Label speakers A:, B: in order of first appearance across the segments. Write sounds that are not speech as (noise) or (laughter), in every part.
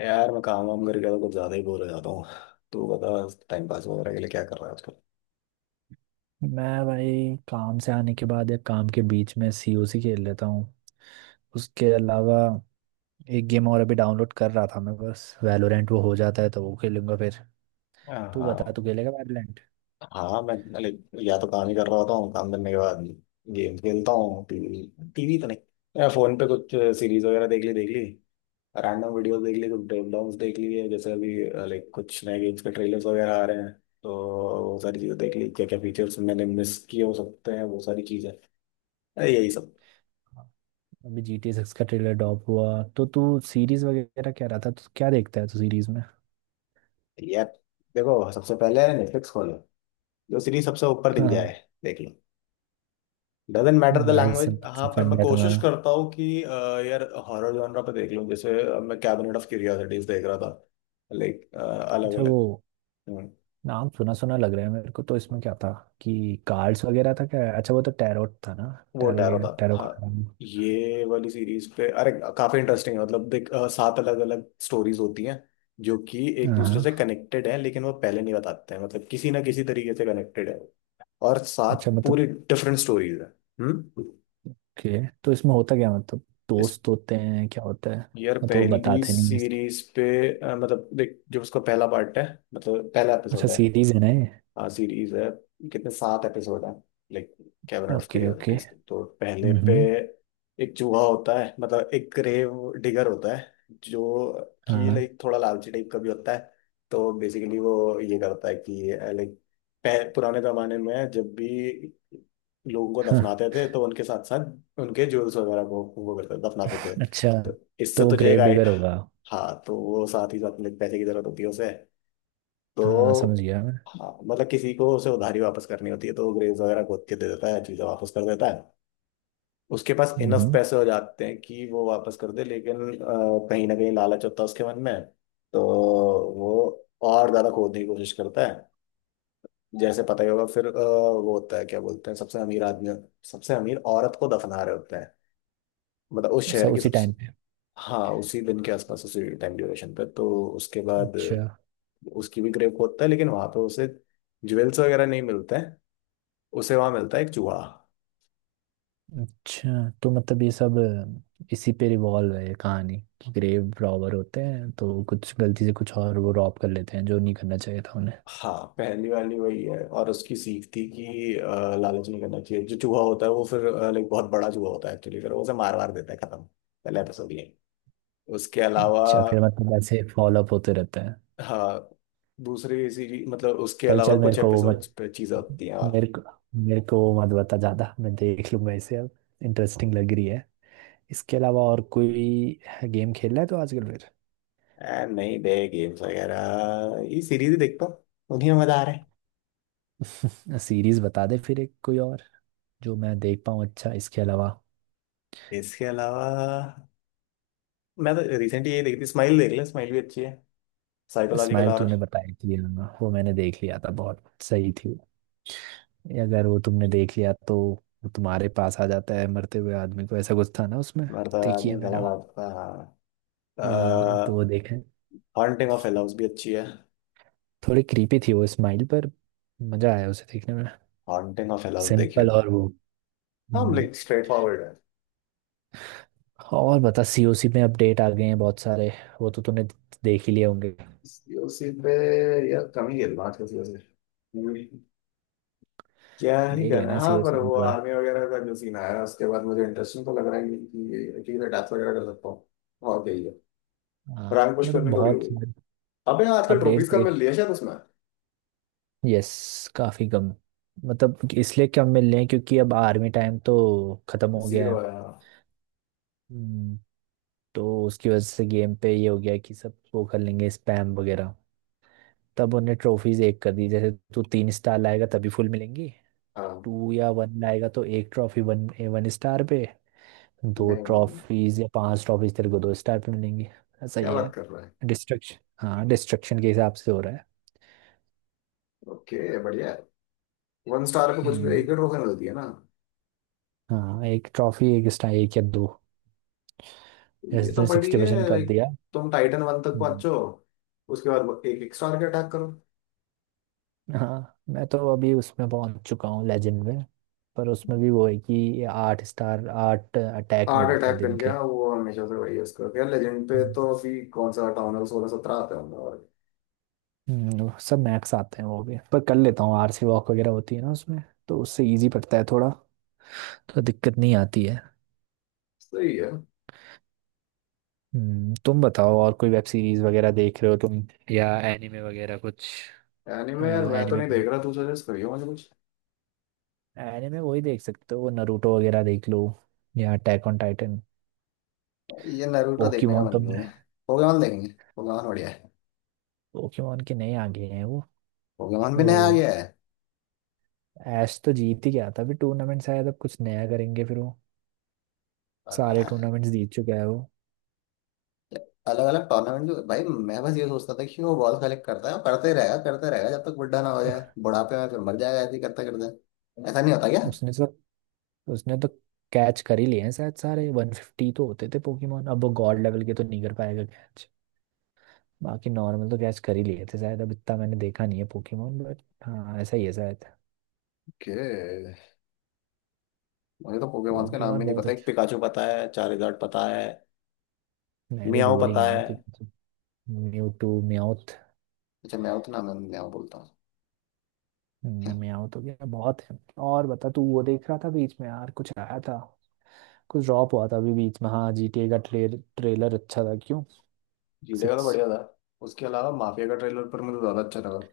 A: यार मैं काम वाम करके तो कुछ ज्यादा ही बोर हो जाता हूँ। तू बता। टाइम पास वगैरह के लिए क्या कर रहा है आजकल?
B: मैं भाई काम से आने के बाद या काम के बीच में सीओसी खेल लेता हूँ। उसके अलावा एक गेम और अभी डाउनलोड कर रहा था मैं, बस वैलोरेंट वो हो जाता है तो वो खेलूंगा फिर। तू बता,
A: हाँ।
B: तू खेलेगा वैलोरेंट?
A: हाँ, मैं लाइक या तो काम ही कर रहा होता हूँ, काम करने के बाद गेम खेलता हूँ। टीवी टीवी तो नहीं, या फोन पे कुछ सीरीज वगैरह देख ली देख ली। रैंडम वीडियोस देख ली, कुछ ब्रेकडाउंस देख लिए जैसे अभी। लाइक कुछ नए गेम्स के ट्रेलर्स वगैरह आ रहे हैं तो वो सारी चीजें देख ली, क्या क्या फीचर्स मैंने मिस किए हो सकते हैं वो सारी चीजें। यही सब।
B: अभी जी टी 6 का ट्रेलर ड्रॉप हुआ तो तू सीरीज वगैरह कह रहा था, तो क्या देखता है तू सीरीज में?
A: यार, देखो सबसे पहले नेटफ्लिक्स खोलो, जो सीरीज सबसे ऊपर दिख
B: हाँ,
A: जाए देख लो। डजेंट मैटर द
B: बड़ा ही
A: लैंग्वेज। हाँ,
B: सिंपल
A: पर मैं
B: फंड है
A: कोशिश
B: तुम्हारा।
A: करता हूँ कि यार हॉरर जॉनरा पे देख लूँ। जैसे मैं कैबिनेट ऑफ क्यूरियोसिटीज देख रहा था, लाइक अलग
B: अच्छा वो,
A: अलग।
B: नाम सुना सुना लग रहा है मेरे को, तो इसमें क्या था, कि कार्ड्स वगैरह था क्या? अच्छा वो तो टैरोट था ना?
A: वो
B: टैरो
A: टैरो
B: गेम,
A: था,
B: टैरो
A: हाँ।
B: कार्ड।
A: ये वाली सीरीज पे अरे काफी इंटरेस्टिंग है। मतलब देख, सात अलग अलग स्टोरीज होती हैं जो कि एक
B: हाँ
A: दूसरे से
B: हाँ।
A: कनेक्टेड हैं, लेकिन वो पहले नहीं बताते हैं। मतलब किसी ना किसी तरीके से कनेक्टेड है। और
B: अच्छा
A: सात
B: मतलब।
A: पूरी डिफरेंट स्टोरीज है। हम्म।
B: ओके, तो इसमें होता क्या, मतलब दोस्त होते हैं, क्या होता है?
A: यार
B: मतलब वो
A: पहली
B: बताते नहीं है इसको?
A: सीरीज पे मतलब देख, जो उसका पहला पार्ट है, मतलब पहला
B: अच्छा
A: एपिसोड है।
B: सीरीज है ना ये?
A: हाँ सीरीज है। कितने, सात एपिसोड है, like Cabinet of
B: okay okay.
A: Curiosities के। तो पहले पे
B: हम्म।
A: एक चूहा होता है, मतलब एक ग्रेव डिगर होता है जो कि
B: हाँ
A: लाइक थोड़ा लालची टाइप का भी होता है। तो बेसिकली वो ये करता है कि लाइक पुराने जमाने में जब भी लोगों को
B: हाँ।
A: दफनाते थे तो उनके साथ साथ उनके जूल्स वगैरह को वो करते दफनाते थे।
B: अच्छा
A: तो इससे
B: तो वो
A: तुझे एक
B: ग्रेव
A: आई।
B: डिगर होगा।
A: हाँ, तो वो साथ ही साथ लाइक पैसे की जरूरत होती है उसे।
B: हाँ समझ
A: तो
B: गया मैं।
A: हाँ, मतलब किसी को उसे उधारी वापस करनी होती है तो वो ग्रेव्स वगैरह खोद के दे देता है, चीज़ें वापस कर देता है। उसके पास इनफ
B: हम्म।
A: पैसे हो जाते हैं कि वो वापस कर दे, लेकिन कहीं ना कहीं लालच होता है उसके मन में। तो वो और ज़्यादा खोदने की कोशिश करता है। जैसे पता ही होगा, फिर वो होता है क्या बोलते हैं, सबसे अमीर आदमी, सबसे अमीर औरत को दफना रहे होते हैं, मतलब उस शहर
B: सब
A: की
B: उसी
A: सबसे।
B: टाइम पे?
A: हाँ, उसी दिन के आसपास, उसी टाइम ड्यूरेशन पे। तो उसके बाद
B: अच्छा।
A: उसकी भी क्रेप होता है लेकिन वहां पे उसे ज्वेल्स वगैरह नहीं मिलते हैं। उसे वहां मिलता है एक चूहा।
B: अच्छा तो मतलब ये सब इसी पे रिवॉल्व है ये कहानी, कि ग्रेव रॉबर होते हैं तो कुछ गलती से कुछ और वो रॉब कर लेते हैं जो नहीं करना चाहिए था उन्हें।
A: हाँ, पहली वाली वही है और उसकी सीख थी कि लालच नहीं करना चाहिए। जो चूहा होता है वो फिर लाइक बहुत बड़ा चूहा होता है एक्चुअली, फिर वो उसे मार मार देता है, खत्म। पहला एपिसोड ये। उसके अलावा
B: अच्छा फिर मतलब ऐसे फॉलो अप होते रहते हैं।
A: हाँ दूसरी सीरीज, मतलब उसके
B: चल
A: अलावा
B: चल,
A: कुछ एपिसोड्स पे चीजें होती हैं और।
B: मेरे को मेरे को वो मत बता ज्यादा, मैं देख लूंगा इसे अब। इंटरेस्टिंग लग रही है। इसके अलावा और कोई गेम खेल रहा है तो आजकल?
A: नहीं दे गेम्स वगैरह, ये सीरीज देखता हूँ, उन्हीं में मजा आ रहा है।
B: फिर (laughs) सीरीज बता दे फिर, एक कोई और जो मैं देख पाऊँ। अच्छा इसके अलावा।
A: इसके अलावा मैं तो रिसेंटली ये देखी थी, स्माइल। देख ले, स्माइल भी अच्छी है, साइकोलॉजिकल
B: स्माइल तूने
A: हॉरर।
B: बताई थी, हाँ, वो मैंने देख लिया था, बहुत सही थी वो। अगर वो तुमने देख लिया तो वो तुम्हारे पास आ जाता है मरते हुए आदमी को, ऐसा कुछ था ना उसमें?
A: मरता है
B: देखी है
A: आदमी,
B: मैंने
A: गला
B: वो।
A: दाबता है।
B: हाँ तो
A: हाँ।
B: वो देखें।
A: हॉन्टिंग ऑफ हिल हाउस भी अच्छी है।
B: थोड़ी क्रीपी थी वो स्माइल, पर मजा आया उसे देखने में।
A: हॉन्टिंग ऑफ हिल हाउस देखियो।
B: सिंपल और वो।
A: हाँ
B: हम्म।
A: लाइक स्ट्रेट फॉरवर्ड है।
B: और बता, सीओसी में अपडेट आ गए हैं बहुत सारे, वो तो तूने देख ही लिए होंगे।
A: सीओसी पे? यार कम ही खेलना आजकल सीओसी, क्या ही
B: देख
A: करना है।
B: लेना
A: हाँ पर
B: सीओसी एक
A: वो
B: बार।
A: आर्मी वगैरह का जो सीन आया उसके बाद मुझे इंटरेस्टिंग तो लग रहा है कि मैं डैथ वगैरह कर सकता हूँ। और क्या ही है।
B: हाँ
A: रैंक पुश
B: मतलब
A: करनी थोड़ी हो
B: बहुत।
A: गई। अबे आजकल
B: अपडेट्स
A: ट्रॉफीज का मिल
B: देख।
A: लिया शायद उसमें।
B: यस, काफी कम। मतलब कि इसलिए कम मिल रहे हैं क्योंकि अब आर्मी टाइम तो खत्म हो गया
A: जीरो
B: है।
A: है, हाँ।
B: हम्म। तो उसकी वजह से गेम पे ये हो गया कि सब वो कर लेंगे स्पैम वगैरह, तब उन्हें ट्रॉफीज एक कर दी, जैसे तू 3 स्टार लाएगा तभी फुल मिलेंगी।
A: हाँ।
B: टू या वन लाएगा तो एक ट्रॉफी, वन, वन स्टार पे। दो
A: नहीं,
B: ट्रॉफीज या पांच ट्रॉफीज तेरे को दो स्टार पे मिलेंगी। ऐसा
A: क्या
B: ही है।
A: बात कर रहा है।
B: डिस्ट्रक्शन। हाँ डिस्ट्रक्शन के हिसाब से हो रहा है।
A: ओके, बढ़िया है। वन स्टार पे कुछ भी
B: हम्म।
A: एक डेढ़ रोकने होती है ना।
B: हाँ एक ट्रॉफी एक स्टार, एक या दो,
A: ये
B: जैसे
A: तो
B: तुमने
A: बड़ी
B: 60%
A: है
B: कर
A: लाइक,
B: दिया।
A: तुम टाइटन वन तक
B: हम्म।
A: पहुंचो, उसके बाद एक एक स्टार के अटैक करो।
B: हाँ मैं तो अभी उसमें पहुंच चुका हूँ, लेजेंड में। पर उसमें भी वो है कि आठ स्टार, आठ अटैक
A: आठ
B: मिलते
A: अटैक
B: हैं
A: कर
B: दिन के।
A: गया वो, हमेशा से वही है उसका क्या। लेजेंड पे
B: हम्म।
A: तो अभी कौन सा हटाऊं है, 16 17 आते होंगे और।
B: वो सब मैक्स आते हैं वो भी, पर कर लेता हूँ, आरसी वॉक वगैरह होती है ना उसमें, तो उससे इजी पड़ता है थोड़ा, तो दिक्कत नहीं आती है।
A: सही है।
B: हम्म। तुम बताओ और कोई वेब सीरीज वगैरह देख रहे हो तुम, या एनिमे वगैरह कुछ?
A: एनीमे, यार मैं तो
B: एनिमे।
A: नहीं देख रहा, तू सजेस्ट करियो मुझे कुछ।
B: एनिमे वही देख सकते हो, नरूटो वगैरह देख लो, या अटैक ऑन टाइटन।
A: ये नारुतो देखने का
B: पोकेमोन
A: मन
B: तो।
A: नहीं है। पोकेमॉन देखेंगे। पोकेमॉन बढ़िया है।
B: पोकेमोन के नए आ गए हैं वो।
A: पोकेमॉन भी नया आ
B: तो
A: गया
B: ऐश तो जीत ही गया था अभी टूर्नामेंट, शायद अब कुछ नया करेंगे फिर वो। सारे
A: है।
B: टूर्नामेंट्स जीत चुका है वो।
A: अलग अलग टूर्नामेंट जो भाई, मैं बस ये सोचता था कि वो बॉल कलेक्ट करता है और करते ही रहेगा, करते रहेगा, जब तक बुढ़ा ना हो जाए, बुढ़ापे में फिर मर जाएगा ऐसे ही करते करते। ऐसा नहीं होता क्या?
B: उसने तो उसने तो कैच कर ही लिए हैं शायद सारे। 150 तो होते थे पोकेमोन, अब वो गॉड लेवल के तो नहीं कर पाएगा। बाकी नॉर्मल तो गैस कर ही लिए थे शायद, अब इतना मैंने देखा नहीं है पोकेमोन, बट हाँ ऐसा ही है शायद।
A: ओके। मुझे तो पोकेमॉन्स के नाम
B: पोकेमोन
A: भी नहीं
B: बहुत
A: पता। एक
B: अच्छा।
A: पिकाचू पता है, चारिज़ार्ड पता है।
B: मैं भी
A: मियाओ
B: भूल ही
A: पता
B: गया
A: है।
B: हूँ। Mewtwo mouth.
A: अच्छा मियाओ तो नाम है, मियाओ बोलता हूँ।
B: म्याउथ हो गया बहुत है। और बता, तू वो देख रहा था बीच में यार, कुछ आया था, कुछ ड्रॉप हुआ था अभी बीच में। हाँ जीटीए का ट्रेलर अच्छा था क्यों?
A: जीडे का तो
B: 6।
A: बढ़िया था। उसके अलावा माफिया का ट्रेलर पर मुझे तो ज्यादा अच्छा लगा।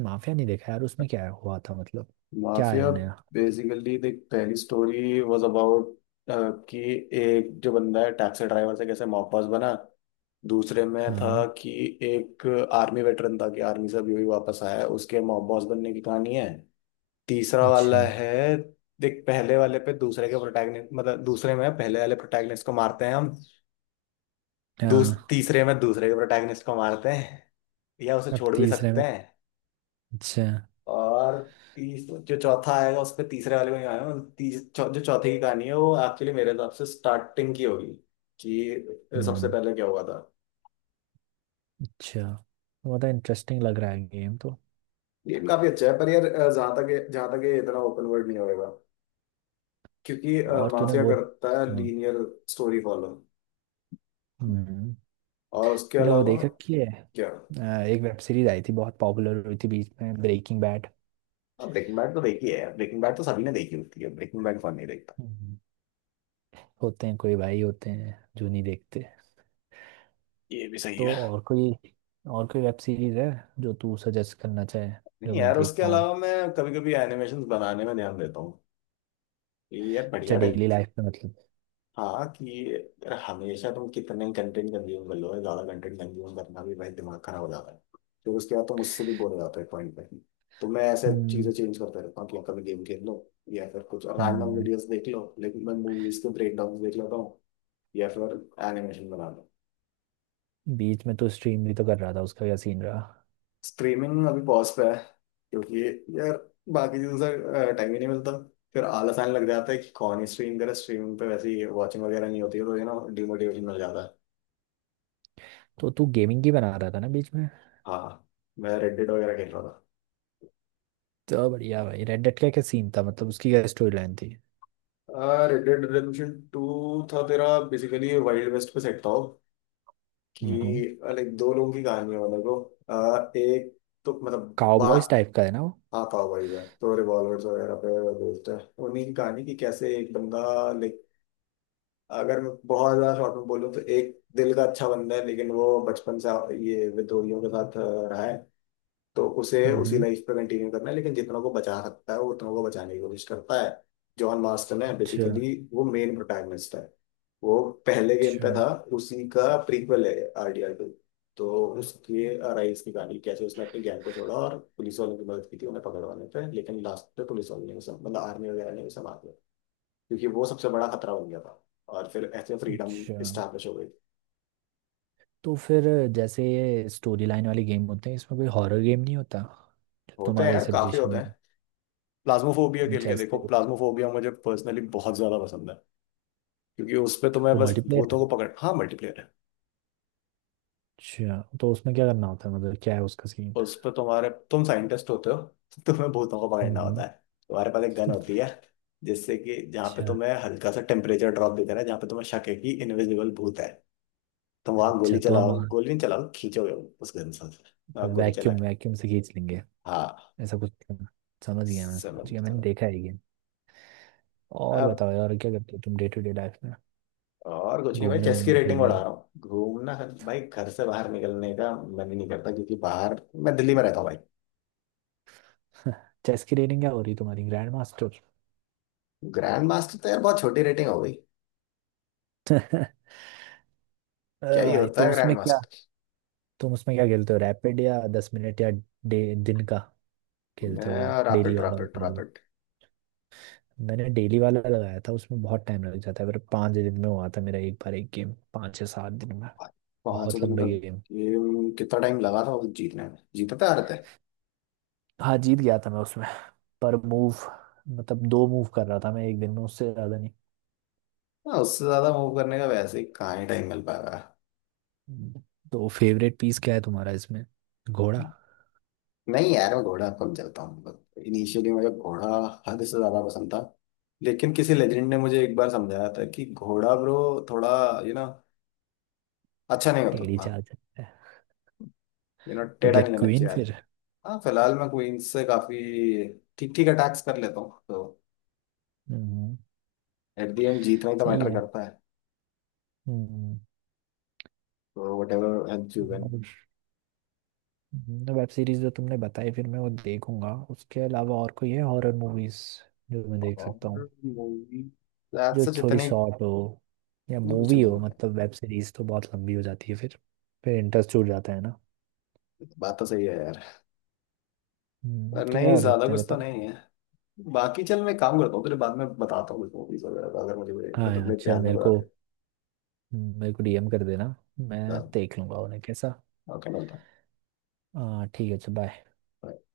B: माफिया नहीं देखा यार, उसमें क्या हुआ था मतलब, क्या
A: माफिया,
B: आया नया?
A: बेसिकली देख, पहली स्टोरी वाज अबाउट कि एक जो बंदा है, टैक्सी ड्राइवर से कैसे मॉब बॉस बना। दूसरे में था
B: हाँ।
A: कि एक आर्मी वेटरन था, कि आर्मी से अभी अभी वापस आया है, उसके मॉब बॉस बनने की कहानी है। तीसरा वाला
B: अच्छा।
A: है, देख पहले वाले पे दूसरे के प्रोटैगनिस्ट, मतलब दूसरे में पहले वाले प्रोटैगनिस्ट को मारते हैं हम। दूस
B: हाँ।
A: तीसरे में दूसरे के प्रोटैगनिस्ट को मारते हैं, या उसे
B: अब
A: छोड़ भी
B: तीसरे
A: सकते
B: में।
A: हैं।
B: अच्छा।
A: और तीस जो चौथा आएगा उसपे तीसरे वाले में ही आएगा। जो चौथे की कहानी है वो एक्चुअली मेरे हिसाब से स्टार्टिंग की होगी, कि सबसे
B: हम्म।
A: पहले क्या हुआ था।
B: अच्छा। बहुत इंटरेस्टिंग लग रहा है गेम तो।
A: गेम काफी अच्छा है पर यार जहां तक ये इतना ओपन वर्ल्ड नहीं होएगा क्योंकि
B: और तूने
A: माफिया
B: वो।
A: करता है
B: हाँ।
A: Linear story follow.
B: हम्म,
A: और उसके
B: तूने वो
A: अलावा
B: देख रखी है,
A: क्या।
B: अ, एक वेब सीरीज आई थी बहुत पॉपुलर हुई थी बीच में, ब्रेकिंग बैड।
A: ब्रेकिंग बैड तो देखी है। ब्रेकिंग बैड तो सभी ने देखी होती है, ब्रेकिंग बैड कौन नहीं देखता।
B: होते हैं, कोई भाई होते हैं जो नहीं देखते।
A: ये भी सही
B: तो
A: है।
B: और कोई, और कोई वेब सीरीज है जो तू सजेस्ट करना चाहे, जो
A: नहीं
B: मैं
A: यार,
B: देख
A: उसके
B: पाऊँ?
A: अलावा मैं कभी कभी एनिमेशन बनाने में ध्यान देता हूँ, ये यार
B: अच्छा
A: बढ़िया टाइम।
B: डेली लाइफ में मतलब।
A: हाँ, कि यार हमेशा तुम कितने कंटेंट कंज्यूम कर लो, ज्यादा कंटेंट कंज्यूम करना भी भाई दिमाग खराब हो जाता है। तो उसके बाद तुम उससे भी बोर हो जाते हो एक पॉइंट पे। तो मैं ऐसे चीजें
B: हम्म।
A: चेंज करता रहता हूँ, कि कभी गेम खेल लो, या फिर कुछ रैंडम
B: हम्म।
A: वीडियोस देख लो, लेकिन मैं मूवीज के ब्रेक डाउन देख लेता हूँ, या फिर एनिमेशन बना लो।
B: बीच में तो स्ट्रीम भी तो कर रहा था, उसका क्या सीन रहा?
A: स्ट्रीमिंग अभी पॉज पे है, क्योंकि यार बाकी चीजों से टाइम ही नहीं मिलता। फिर आलस आने लग जाता है कि कौन ही स्ट्रीम करे, स्ट्रीमिंग पे वैसे ही वॉचिंग वगैरह नहीं होती है तो यू नो डिमोटिवेशन मिल जाता है।
B: तो तू गेमिंग की बना रहा था ना बीच में?
A: हाँ, मैं रेड डेड वगैरह खेल रहा
B: तो बढ़िया भाई, रेड डेड का क्या सीन था, मतलब उसकी क्या स्टोरी लाइन थी?
A: था। रेड डेड रिडेम्पशन टू था तेरा। बेसिकली वाइल्ड वेस्ट पे सेट था वो,
B: हम्म।
A: कि लाइक दो लोगों की कहानी है, मतलब वो एक, तो मतलब बड़ा
B: काउबॉयज टाइप का है ना?
A: आता हुआ ही है तो रिवॉल्वर्स वगैरह पे बेस्ड है। उन्हीं की कहानी, कि कैसे एक बंदा, लाइक, अगर मैं बहुत ज्यादा शॉर्ट में बोलूँ तो, एक दिल का अच्छा बंदा है लेकिन वो बचपन से ये विद्रोहियों के साथ रहा है। तो उसे उसी
B: हम्म।
A: लाइफ पे कंटिन्यू करना है, लेकिन जितना को बचा सकता है वो उतना को बचाने की कोशिश करता है। जॉन मार्स्टन है
B: अच्छा।
A: बेसिकली, वो मेन प्रोटैगनिस्ट है। वो पहले गेम पे
B: अच्छा।
A: था, उसी का प्रीक्वल है RDR 2। तो उसके राइज की कहानी, कैसे उसने अपने गैंग को छोड़ा और पुलिस वालों की मदद की थी उन्हें पकड़वाने पे, लेकिन लास्ट पे पुलिस वालों ने उसे, मतलब आर्मी वगैरह ने उसे मार दिया, क्योंकि वो सबसे बड़ा खतरा बन गया था। और फिर ऐसे फ्रीडम
B: अच्छा।
A: स्टैब्लिश हो गई।
B: तो फिर जैसे ये स्टोरी लाइन वाले गेम होते हैं, इसमें कोई हॉरर गेम नहीं होता जो
A: होते हैं
B: तुम्हारे
A: यार, काफी
B: सजेशन
A: होते
B: में
A: हैं।
B: हो?
A: प्लाज्मोफोबिया खेल के देखो,
B: जैसे।
A: प्लाज्मोफोबिया मुझे पर्सनली बहुत ज्यादा पसंद है, क्योंकि उस पे तुम्हें
B: वो
A: बस
B: मल्टीप्लेयर है?
A: भूतों को पकड़। हाँ, मल्टीप्लेयर है।
B: अच्छा तो उसमें क्या करना होता है, मतलब क्या है उसका सीन?
A: उस पे तुम साइंटिस्ट होते हो, तो तुम्हें भूतों को पकड़ना होता
B: हम्म।
A: है। तुम्हारे पास एक गन होती है, जिससे कि जहाँ पे
B: अच्छा।
A: तुम्हें हल्का सा टेम्परेचर ड्रॉप दे देना है, जहाँ पे तुम्हें शक है कि इनविजिबल भूत है, तुम वहां गोली
B: अच्छा, तो हम
A: चलाओ,
B: वहाँ
A: गोली नहीं चलाओ, खींचोगे उस गन से। आप गोली चला
B: वैक्यूम,
A: के।
B: वैक्यूम से खींच लेंगे,
A: हाँ।
B: ऐसा कुछ करना। समझ गया मैं,
A: समझ
B: समझ गया, मैंने
A: चलो।
B: देखा है ये। और
A: अब
B: बताओ यार, क्या करते हो तुम डे टू डे लाइफ में?
A: और कुछ नहीं भाई,
B: घूमने,
A: चेस की
B: घूमने
A: रेटिंग
B: कहीं?
A: बढ़ा रहा हूँ। घूमना, भाई घर से बाहर निकलने का मन ही नहीं करता, क्योंकि बाहर, मैं दिल्ली में रहता हूँ भाई।
B: (laughs) चेस की रेटिंग क्या हो रही है तुम्हारी, ग्रैंड मास्टर?
A: ग्रैंड मास्टर तो यार बहुत छोटी रेटिंग हो गई।
B: (laughs)
A: क्या ही
B: भाई
A: होता
B: तो
A: है ग्रैंड
B: उसमें क्या,
A: मास्टर।
B: तुम उसमें क्या खेलते हो, रैपिड या 10 मिनट, या दिन का खेलते हो
A: मैं
B: वो, डेली
A: रैपिड
B: वाला
A: रैपिड
B: मतलब?
A: रैपिड।
B: मैंने डेली वाला लगाया था, उसमें बहुत टाइम लग जाता है। मेरे 5 दिन में हुआ था मेरा एक बार एक गेम, 5 या 7 दिन में।
A: पांच
B: बहुत
A: दिन का?
B: लंबे गेम।
A: गेम कितना टाइम लगा था उसे जीतने में, जीतते आ रहे थे।
B: हाँ जीत गया था मैं उसमें। पर मूव, मतलब दो मूव कर रहा था मैं एक दिन में, उससे ज्यादा नहीं।
A: हाँ, उससे ज्यादा मूव करने का वैसे ही कहाँ ही टाइम मिल पाएगा।
B: हम्म। तो फेवरेट पीस क्या है तुम्हारा इसमें, घोड़ा?
A: नहीं यार, मैं घोड़ा कम चलता हूँ। इनिशियली मुझे घोड़ा हद से ज्यादा पसंद था, लेकिन किसी लेजेंड ने मुझे एक बार समझाया था कि घोड़ा ब्रो, थोड़ा, यू नो, अच्छा नहीं होता
B: टेढ़ी
A: उतना।
B: चाल चलता है।
A: यू नो,
B: तो
A: टेढ़ा
B: क्या
A: नहीं लेना
B: क्वीन
A: चाहिए
B: फिर?
A: आदमी। हाँ फिलहाल मैं क्वींस से काफी ठीक ठीक अटैक्स कर लेता हूँ, तो
B: हम्म।
A: एट द एंड जीतना ही तो
B: सही
A: मैटर
B: है।
A: करता,
B: hmm.
A: or whatever else you win।
B: और। तो वेब सीरीज जो तुमने बताई फिर मैं वो देखूंगा, उसके अलावा और कोई है हॉरर मूवीज जो मैं देख सकता हूँ,
A: और मूवी, रात
B: जो
A: से
B: थोड़ी
A: जितने
B: शॉर्ट हो, या
A: इतनी कुछ
B: मूवी
A: नहीं
B: हो,
A: है।
B: मतलब वेब सीरीज तो बहुत लंबी हो जाती है फिर इंटरेस्ट छूट जाता है ना।
A: बात तो सही है यार। पर
B: तो क्या
A: नहीं,
B: कर
A: ज्यादा
B: सकते हैं
A: कुछ तो
B: बताओ?
A: नहीं है। बाकी चल मैं काम करता हूँ तेरे, बाद में बताता हूँ कुछ मूवीज वगैरह का, अगर मुझे कोई-
B: हाँ
A: मतलब
B: यार
A: मेरे
B: चल,
A: ध्यान में,
B: मेरे को
A: बताते।
B: मेरे को डीएम कर देना, मैं देख लूंगा उन्हें कैसा।
A: ओके, मिलता
B: हाँ ठीक है, अच्छा बाय।
A: हूँ।